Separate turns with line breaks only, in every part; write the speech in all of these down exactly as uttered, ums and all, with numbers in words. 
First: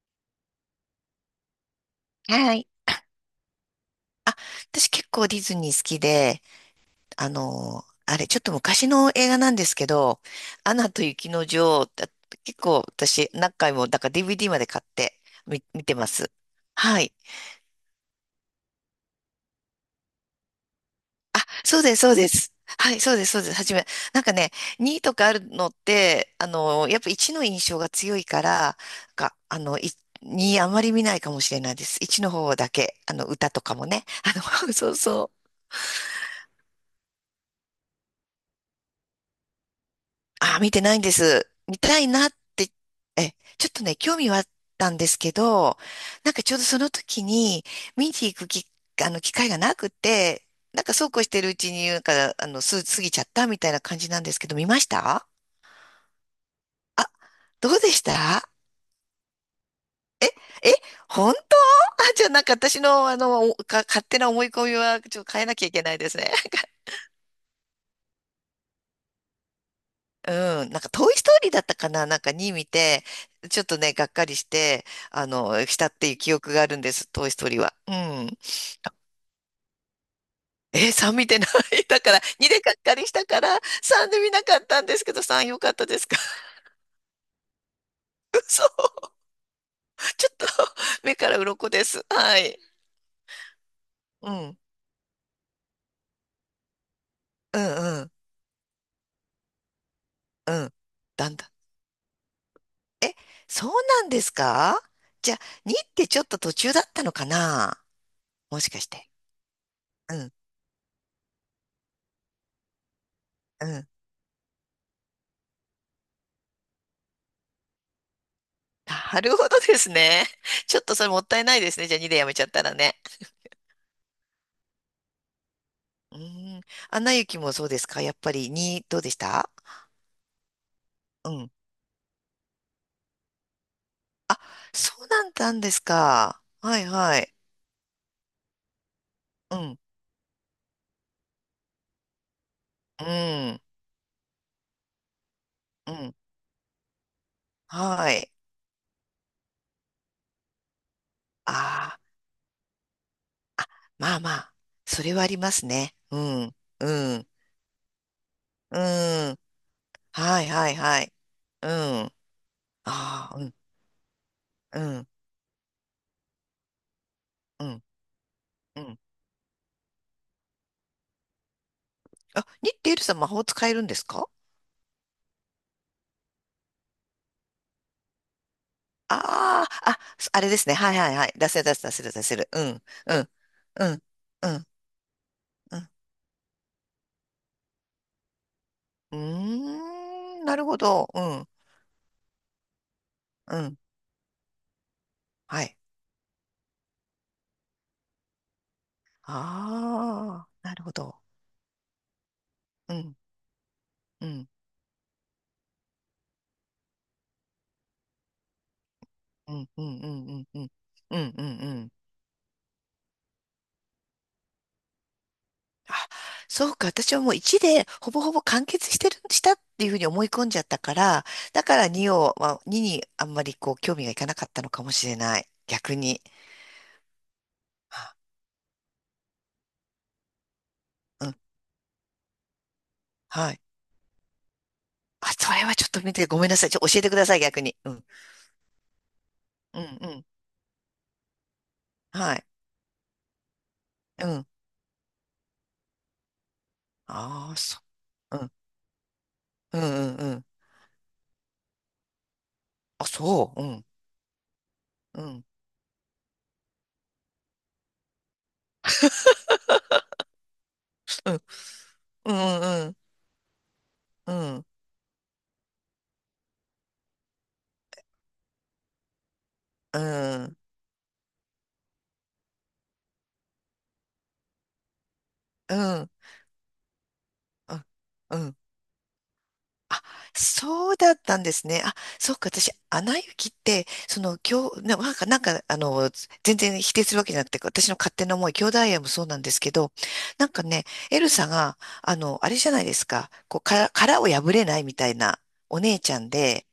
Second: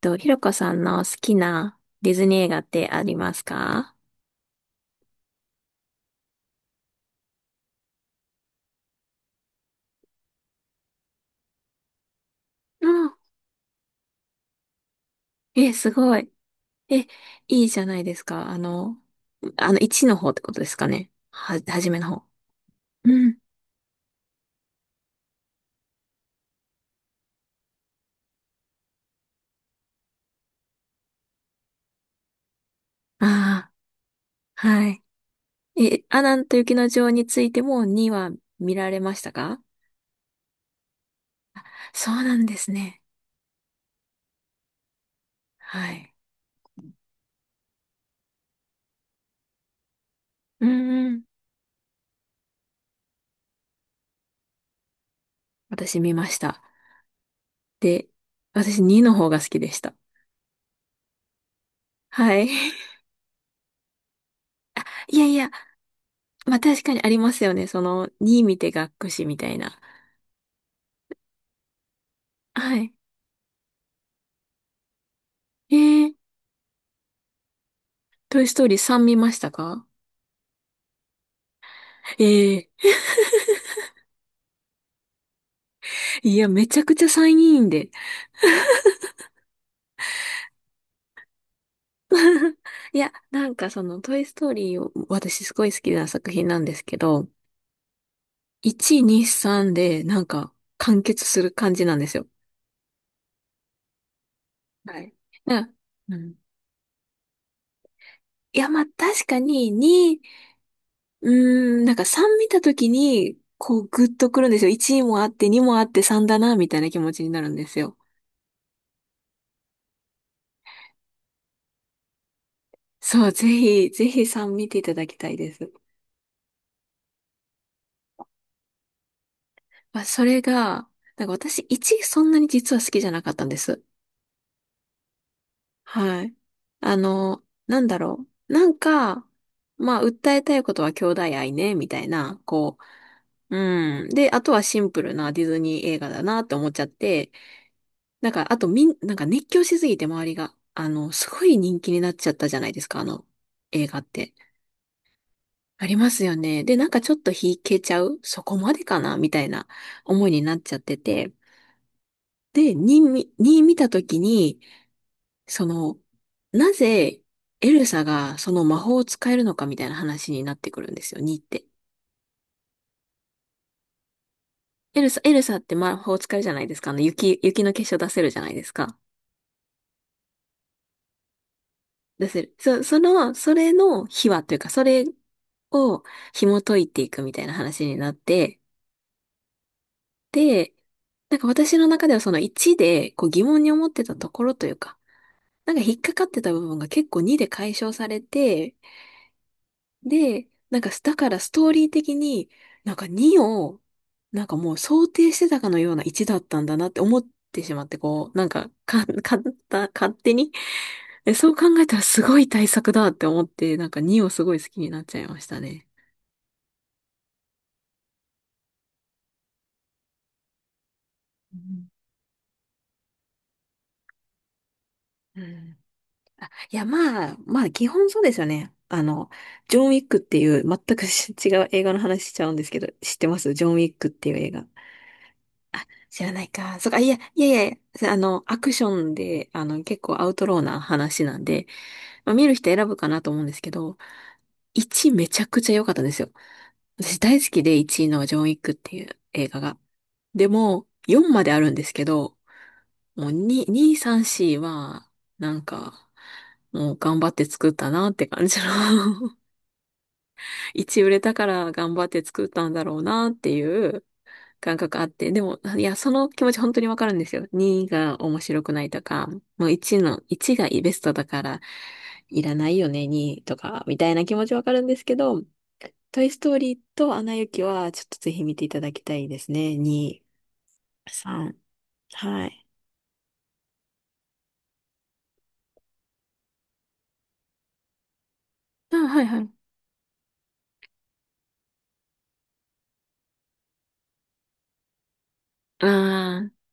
と、ひろこさんの好きなディズニー映
は
画っ
い。
てありますか？
あ、私結構ディズニー好きで、あの、あれ、ちょっと昔の映画なんですけど、アナと雪の女王、だ結構
うん。
私何回も、だから ディーブイディー まで買って見、
え、
見
す
てま
ごい。
す。
え、
はい。
いいじゃないですか。あの、あの、いちの方ってことですかね。は、
そ
は
う
じ
です、
めの
そう
方。
です。はい、そうで
う
す、
ん。
そうです。はじめ。なんかね、にとかあるのって、あの、やっぱいちの印象が強いから、か、あの、いにあまり見ないかもしれないです。いちの方だけ、あの、歌と
ああ、
かもね。あの、
は
そう
い。
そう。
え、アナと雪の女王についてもには見られましたか？
あ、見てないんです。見たい
そう
なっ
なんです
て、
ね。
え、ちょっとね、興味はあったんですけど、
はい。
なんかちょうどその時に、見に行くき、あの、機会がなくて、
う
なん
ん
かそ
う
うこ
ん。
うしてるうちに、なんか、あの、す、過ぎちゃったみたいな感じなんですけど、見ました？
私見ました。
あ、どうでし
で、
た？
私にの方が好きでした。
え、え、本当？あ、じゃあ
は
なん
い。
か私 の、あの、おか、勝手な思い込みは、
い
ちょ
や
っと
い
変え
や、
なきゃいけないですね。
まあ確かにありますよね。そのに見て学くしみたいな。
うん、なんか、トイ・ストーリーだったかな？なんかに見
はい。
て、ちょっとね、がっかりして、あの、
え
したって
ー、
いう記憶があるんです、トイ・ストーリーは。うん。
トイストーリーさん見ましたか？
えー、さん見てない だから、にで
え
がっ
え
かりしたから、さんで見なかったんですけど、さん良かったですか？
ー、いや、めちゃくちゃさんいいんで。
そう。ちょっと、目から鱗です。は い。
いや、なんかそのトイ
う
ストー
ん。
リーを私すごい好きな作品なんですけど、
うん、うん、
いち、に、さんでなんか
うん。
完結
だん
する
だ
感じなんですよ。
ん。え、そうなんですか？
はい。
じゃあ、
な
にって
う
ちょっ
ん。
と途中だったのかな？
い
も
や、
しか
まあ
して。
確かに
う
に、
ん、
うーん、なんかさん見たときに、
う
こう
ん。
グッとくるんですよ。いちもあって、にもあって、さんだな、みたいな気持ちになるんですよ。
なるほどですね。ちょっとそれもったいないですね。じゃあにでやめちゃったらね。
そう、ぜひ、ぜひさん見ていただきたいです。
うん。アナ雪もそうですか？やっぱりに、どうでした？
まあ、それが、なんか
うん。
私、いちそんなに実は好きじゃなかったんです。
そうなんだんです
はい。
か。はい
あ
はい。
の、なんだろう。なんか、
うん。
まあ、訴えたいことは兄弟愛ね、みたいな、こ
う
う、
ん。
うん。で、あとはシンプルなディズニー
う
映画
ん。
だなって思っちゃって、
は
なん
い。
か、あとみん、なんか熱狂しすぎて周りが、あの、すごい人気
あ
に
あ、
なっちゃったじゃないですか、あの、映画っ
まあ
て。
まあ。それはあります
あ
ね。
りま
う
すよ
ん。
ね。で、なん
う
かちょっ
ん。
と引けちゃうそこま
う
でかなみ
ん。
たいな思いに
はい
なっ
は
ち
い
ゃって
はい。
て。
うん。あ
で、に
あ、うん。
に見たときに、
うん。
その、なぜ
う
エ
ん。
ルサがその魔
う
法
ん。
を使えるのかみたいな話になってくるんですよ、にって。
あ、にってエルさん魔法使えるんですか？
エルサ、エルサって魔法を使えるじゃないですか。あの、雪、雪の結晶出せるじゃないですか。
ああ、あ、あれですね。はいはいはい。出せる出せる出せる出
出
せ
せ
る。
る。
う
そ、
ん、
そ
うん、
の、それ
うん、
の秘話
う
という
ん、
か、それ
うん。
を紐解いていくみたいな話になって、
うーん、なる
で、
ほど。う
なんか
ん、
私の中ではそのいちでこう疑
う
問に
ん。
思ってたところというか、
は
なん
い。
か引っかかってた部分が結構にで解消されて、
あ
で、
あ、な
なん
る
か、
ほ
だ
ど。
からストーリー的に、な
う
んか
ん、
にを、
う
なん
ん、
かもう想定してたかのようないちだったんだなって思ってしまって、こう、なんか、か、かっ
うん、う
た
ん、う
勝
ん、
手
うん、
に
うん、う
え
ん、う
そう
ん。
考
う
え
ん
たらすごい対策だって思って、なんかにをすごい好きになっちゃいましたね。
あ、そうか。私はもういちでほぼほぼ完結してる、したっていうふうに思い込んじゃったから、
う
だか
ん
らにを、まあ、ににあんまりこう興味がいかなかったのかもしれな
う
い。
ん。
逆に。
あ、いや、まあ、まあ、基本
あ
そうですよね。あの、ジョン・ウィックっていう、全く
う
し
ん、
違う映画の話しちゃうんですけど、知ってま
は
す？
い。
ジョン・ウィックっていう映画。
あ、それはちょっと見
知
て、
ら
ご
ない
めんなさい。ち
か。
ょ、教
そっか、
え
い
て
や、
くださ
い
い、逆
や
に。
い
うん。
や、あの、アクションで、あ
う
の、
ん、
結
う
構
ん。
アウトローな話なんで、まあ、
はい。
見る人選ぶかなと思うんですけど、
うん。
いちめちゃくちゃ良かったんですよ。私大好
ああ、
きで
そ
いちいのジ
う。
ョン・
う
ウィ
ん。
ックっていう映画が。
うん、うん、うん。
でも、よんまであるんですけど、
あ、
もう
そう。
2、
うん。
2、さん、よんは、
うん。
なんか、もう頑張って作ったなって感じの いち売れ
う
た
ん、
から頑張って
う
作ったんだ
ん、うん。
ろうなっていう
うん。
感覚あって、でも、いや、その気持ち本当にわかるんですよ。にが面白くないとか、もう1
う
の、いち
ん。
がベストだから、いらないよね、にとか、みたいな気持ちわかるんですけど、
うん。
トイストーリーとアナ雪
うん。
は、ちょっとぜ
う
ひ見
ん。
ていただきたいですね。
あ、
に、
そうだったんで
さん、
すね。あ、そう
は
か、
い。
私、アナ雪って、その、今日、ななんか、なんか、あの、全然否定するわけじゃなくて、私の勝手な思い、兄弟
あ、
愛も
は
そ
い
うな
は
ん
い。
ですけど、なんかね、エルサが、あの、あれじゃないですか、こう、殻、殻を破れないみたいなお
あ
姉ちゃん
あ、
で、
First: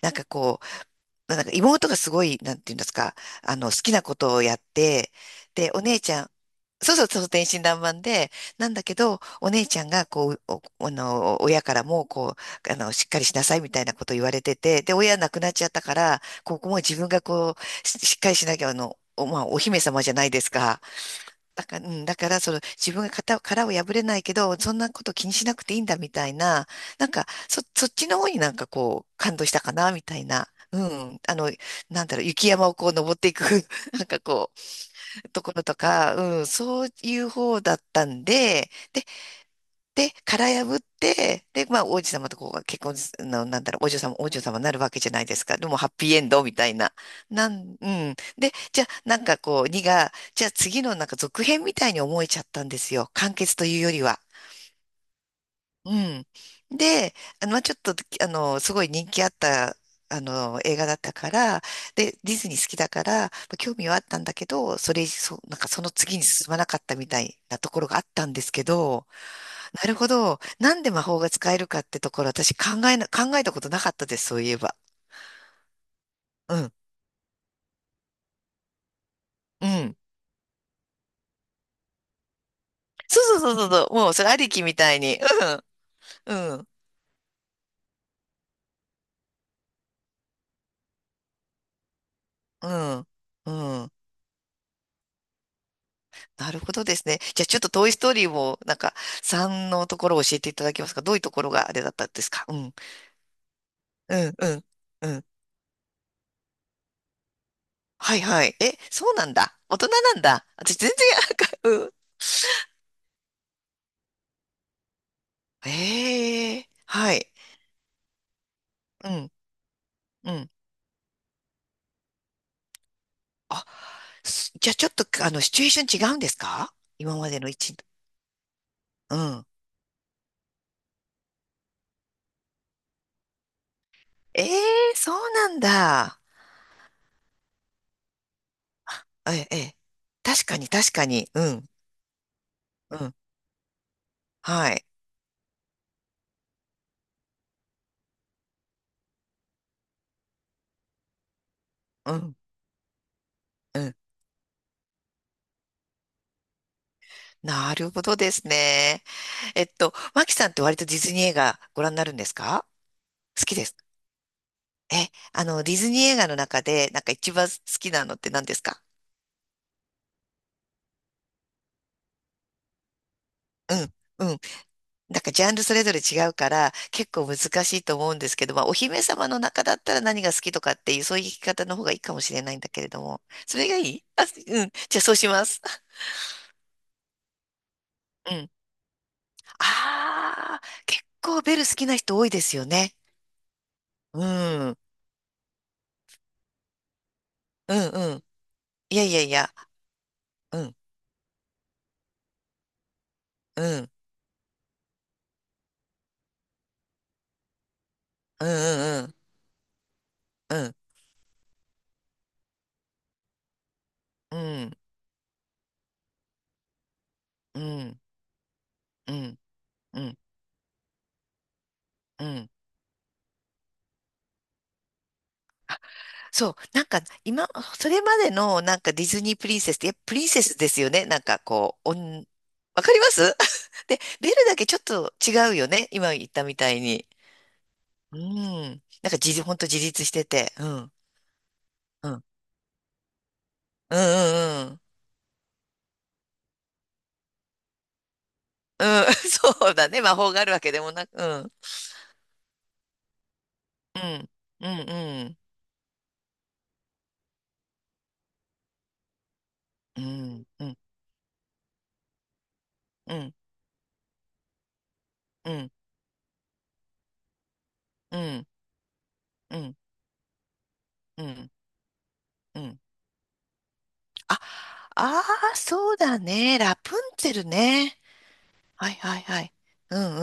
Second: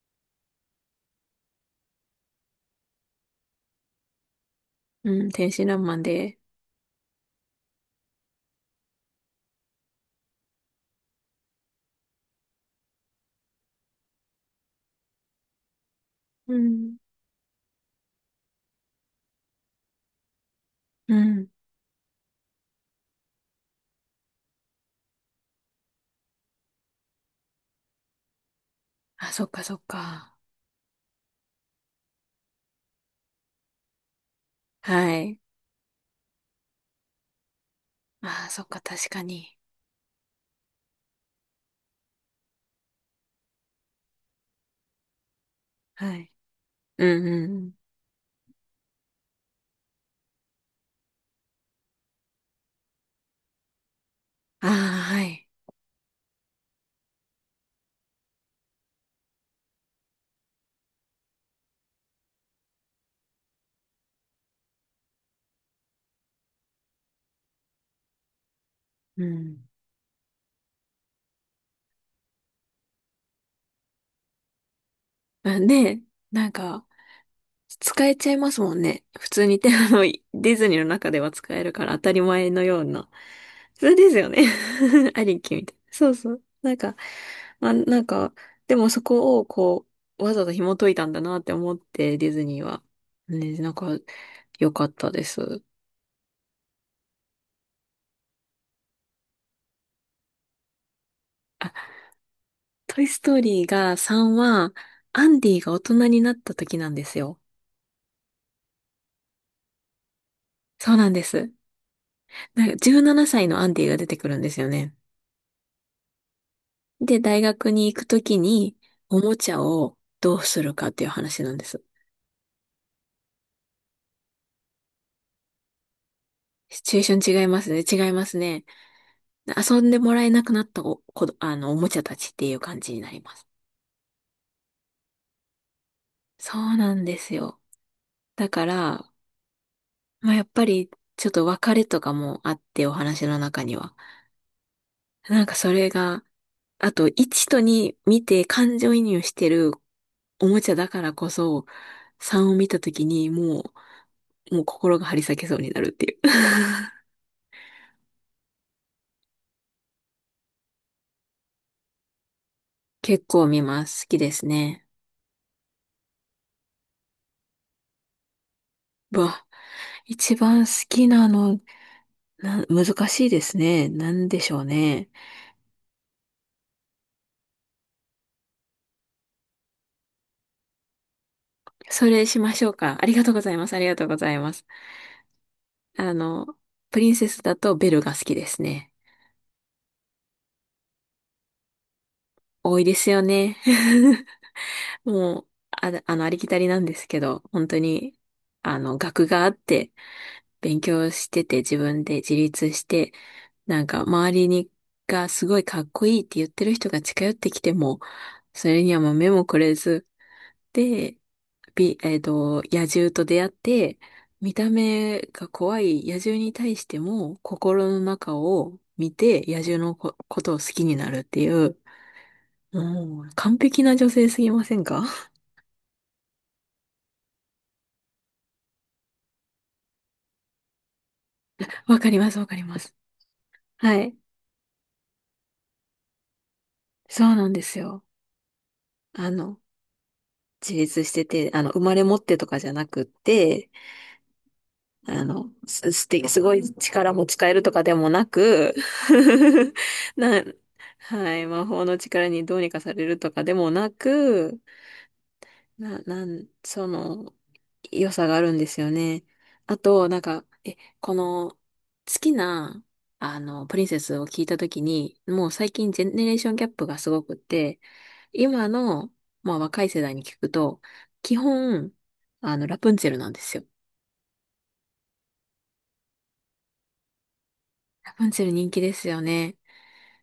なんかこう、なんか妹がすごい、なんていうんですか、あの、好きなことをやって、
うん、天真
で、
爛
お姉
漫
ちゃん、
で。
そうそうそう、天真爛漫で、なんだけど、お姉ちゃんが、こう、お、あの、親からも、こう、あの、しっかりしなさいみたいなこと言われてて、で、親亡くなっちゃったから、
う
ここも自
ん、
分がこう、し、しっかりしなきゃ、あの、お、まあ、お姫様じゃないですか。
うん。
だから、うん、だから、その、自分が型、殻を破れないけど、そんなこと気にしなくていいんだみたいな、なんか、そ、そっちの方になんかこう、
あ、
感
そ
動
っ
した
か
か
そっ
な、みたい
か。
な。うん、あの、なんだろう、雪山をこう登っていく、なんかこ
は
う、
い。
ところとか、うん、そういう方だったん
ああ、そっ
で、
か、
で、
確かに。
で、殻破って、で、まあ、王子様とこう結婚す、の、なんだろう、お嬢様、お嬢様になるわけじゃないですか。でも、ハッピ
は
ーエン
い。
ドみたいな。
うん、
なん、
うん。
うん。で、じゃあ、なんかこう、にが、じゃあ次のなんか続編みたいに思えちゃったんですよ。完結というよりは。
ああ、はい。
うん。で、あの、まあちょっと、あの、すごい人気あった、あの、映画だったから、で、ディズニー好きだから、まあ興味はあったんだけど、それ、そう、なんかその次に進まなかったみたいなところがあったんですけど、
うん。
なるほど。なんで魔法が使えるかってところ、私考えな、考えたことなかったです、そういえば。
あね、なん
うん。
か、使えちゃいますもんね。普通に
う
手あ
ん。
の、ディズニーの中では使えるから当たり前のような。
そうそうそうそうそ
そ
う。
れ
も
で
う、
す
それ
よ
あ
ね。
りきみたい に。
ありきみたいな。そうそ
う
う。
ん。
なんか、まあ、なんか、でもそこをこう、わざと紐解いたんだなって思って、ディズニー
う
は。
ん。う
ね、なん
ん。う
か、
ん。
良かったです。
なるほどですね。じゃあちょっとトイストーリーをなんか、さんのところを教えていただけますか？どういうところ
あ、
があれだったんですか？うん。
トイストーリーが
う
さん
ん、うん、
は、
うん。
アンディが大人になった時なんですよ。
はいはい。え、そうなんだ。大人なんだ。私全
そう
然、
なんです。
なんか、うん。
なんかじゅうななさいのアンディが出てくるんですよね。
ええは
で、
い。
大学に行くときに、
う
お
ん、
もちゃを
う
どう
ん。
するかっていう話なんです。
あ、すじゃあちょっと、あの、シチュエーション違うんですか？
シチュエーシ
今ま
ョ
で
ン違い
の
ます
一、
ね。違いますね。
うん。
遊んでもらえなくなったお、こど、あの、おもちゃたちっていう感じになります。
ええそうなんだ。
そうなんですよ。だから、
え、え、
まあ、や
確
っ
か
ぱ
に
り、
確か
ちょっ
に。
と
うん、
別れとかもあって、お
うん。
話の中には。
はい。
なんかそれが、あと、いちとに見て感情移入してるおもちゃだからこそ、
うん、
さんを見たときにも
うん。
う、もう心が張り裂けそうになるっていう。
なるほどですね。えっと、マキさんって割とディズニー映画ご覧になるんですか？
結
好
構
き
見
ですか？
ます。好きですね。
え、あの、ディズニー映画の中で、なんか一番好きなのって何ですか？
うわ、一番好きなの、な、難しいです
う
ね。なん
ん、うん。
でしょうね。
なんかジャンルそれぞれ違うから、結構難しいと思うんですけど、まあ、お姫様の中だったら何が好きとかっていう、そういう聞き方の方がいい
そ
かも
れ
し
し
れな
ま
いん
し
だ
ょう
けれ
か。
ど
あり
も。
がとうござい
そ
ま
れ
す。
が
あ
い
りがと
い？
うご
あ、
ざいま
う
す。
ん。じゃあそうします。
あの、プリンセスだとベルが好 き
う
で
ん。
すね。
ああ、結構ベル好きな人多いですよ
多いで
ね。
すよね。
う ん。うん
もう、あ、あの、ありきたりなんですけど、本
う
当に、
ん。
あ
い
の、
やいや
学
い
があ
や。
って、
うん。
勉強してて、自分で自立して、
う
なん
ん。
か、周りに、がすごいかっこいいって言ってる人が近寄ってきても、
うん
それには
う
もう
ん
目もくれず、
うん。うん。
で、び、えっと、野獣と出会って、
う
見た
ん。
目が怖い野獣に対しても
う
心の
ん、
中を見
うん、
て野獣の
う
こ、
ん、
ことを好きになるっていう、
うん。
もう完璧な女性すぎませんか？
そう、なんか今、それまでのなんかディズニープリンセスって、やっぱプリンセスですよね。なんかこう、お
わかり
ん、
ます、わかりま
わか
す。
ります？ で、
はい。
ベルだけちょっと違うよね。今言ったみたいに。
そうなんですよ。
うん。なんか自
あ
立、ほん
の、
と自立してて。う
自
ん、
立してて、あの、生まれ
うん、
持
う
っ
ん、
てとかじゃなくって、
うん、うん。
あの、す、すて、すごい力も使えるとかでもなく、
うん、そうだね。魔法が
な、
あるわけでもなく。う
はい、
ん、
魔法の力にどうにかされるとかでもな
うん、
く、
うんうん、
な、なん、その、良さがあるんですよね。あ
う
と、なんか、
ん、う
え、
ん、
この、好きな、
うん、
あの、プリンセスを聞いたときに、も
う
う
ん、う
最
ん、
近ジェネレーションギャップがすごくって、
うん、
今の、まあ若い世代に聞くと、
う
基
ん、
本、あ
う
の、ラ
ん。
プンツェルなんですよ。
あ、ああ、そうだね。ラプンツェルね。
ラプンツェル人気
は
で
い
す
は
よ
いはい。
ね。
うんう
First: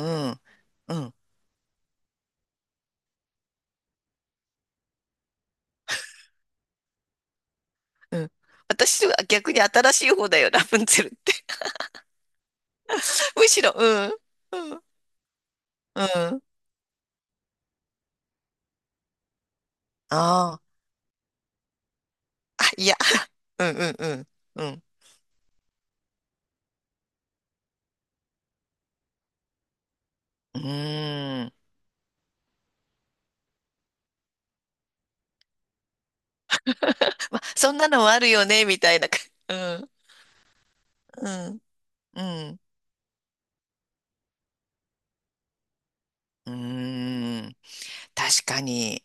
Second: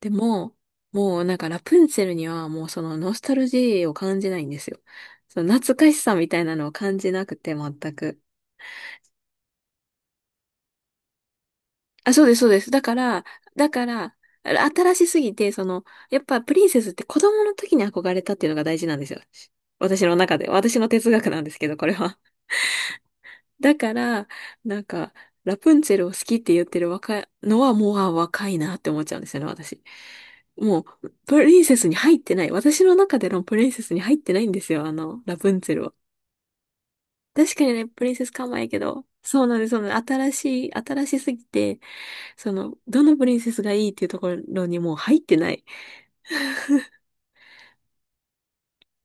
で
んうんうん
も、
うん。うん
もうなんかラプンツェルにはもうそのノスタルジーを感じないんですよ。その懐かしさみたいなのを感じなくて全
う
く。
ん。私は逆に新しい方だよ、ラプンツェルって。
あ、そうです、そうです。だから、
むし
だ
ろ、
か
うん。う
ら、
ん。
新しすぎて、その、
う
やっぱ
ん。
プリンセスって子供の時に憧れたっていうのが大事なんですよ。私の中で。
ああ、
私の哲学なんですけど、これは。
あ、いや、うん
だ
う
か
んうん。
ら、
う
な
ん。
んか、ラプンツェルを好きって言ってる若いのはもう、あ、若いなって思っちゃうんですよね、私。
う
もう、プ
ー
リン
ん。
セスに入ってない。私の中でのプリンセスに入ってないんですよ、あの、ラプンツェルは。
まあ、
確か
そ
に
ん
ね、
なの
プ
も
リン
あ
セス
る
か
よ
え
ね、
やけ
みたい
ど、
な。
そう
う
なんです、そうな
ん。
んです。新しい、新し
う
すぎ
ん。
て、
う
そ
ん。
の、どのプリンセスがいいっていうところにもう入ってない。
うーん。確かに。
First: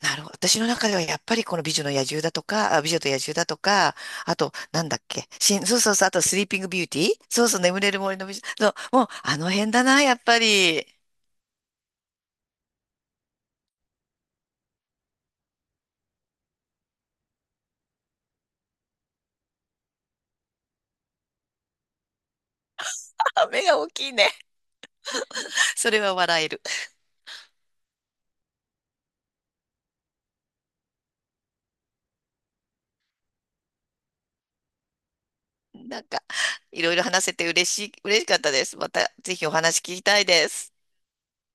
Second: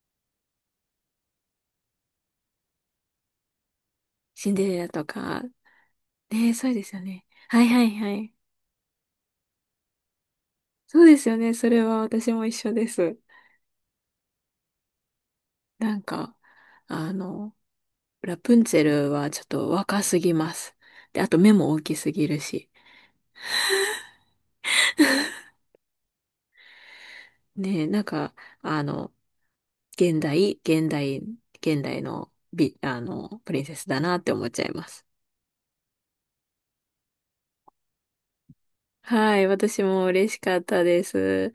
なるほど。私の中ではやっぱりこの美女の野獣だとか、あ、美女と野獣だとか、あ
シ
と、
ンデレ
なん
ラ
だっ
と
け、
か、
しん、そうそうそう、あとスリー
ねえ、
ピング
そう
ビ
で
ュー
す
テ
よ
ィー
ね。
そうそう、
はい
眠
は
れ
い
る
は
森の
い。
美女。そう、もうあの辺だな、やっぱり。
そうですよね、それは私も一緒です。なんか、あの、ラプンツェルはちょっと若すぎます。で、あと目も大きすぎるし。
あ、目が大きいね。それは笑える。
ねえ、なんか、あの、現代、現代、現代の美、あの、プリンセスだなって思っちゃいます。
なんか、いろいろ話せて嬉しい、嬉しかったです。また、ぜ
は
ひ
い、
お話
私
聞き
も
たい
嬉し
で
かっ
す。
たです。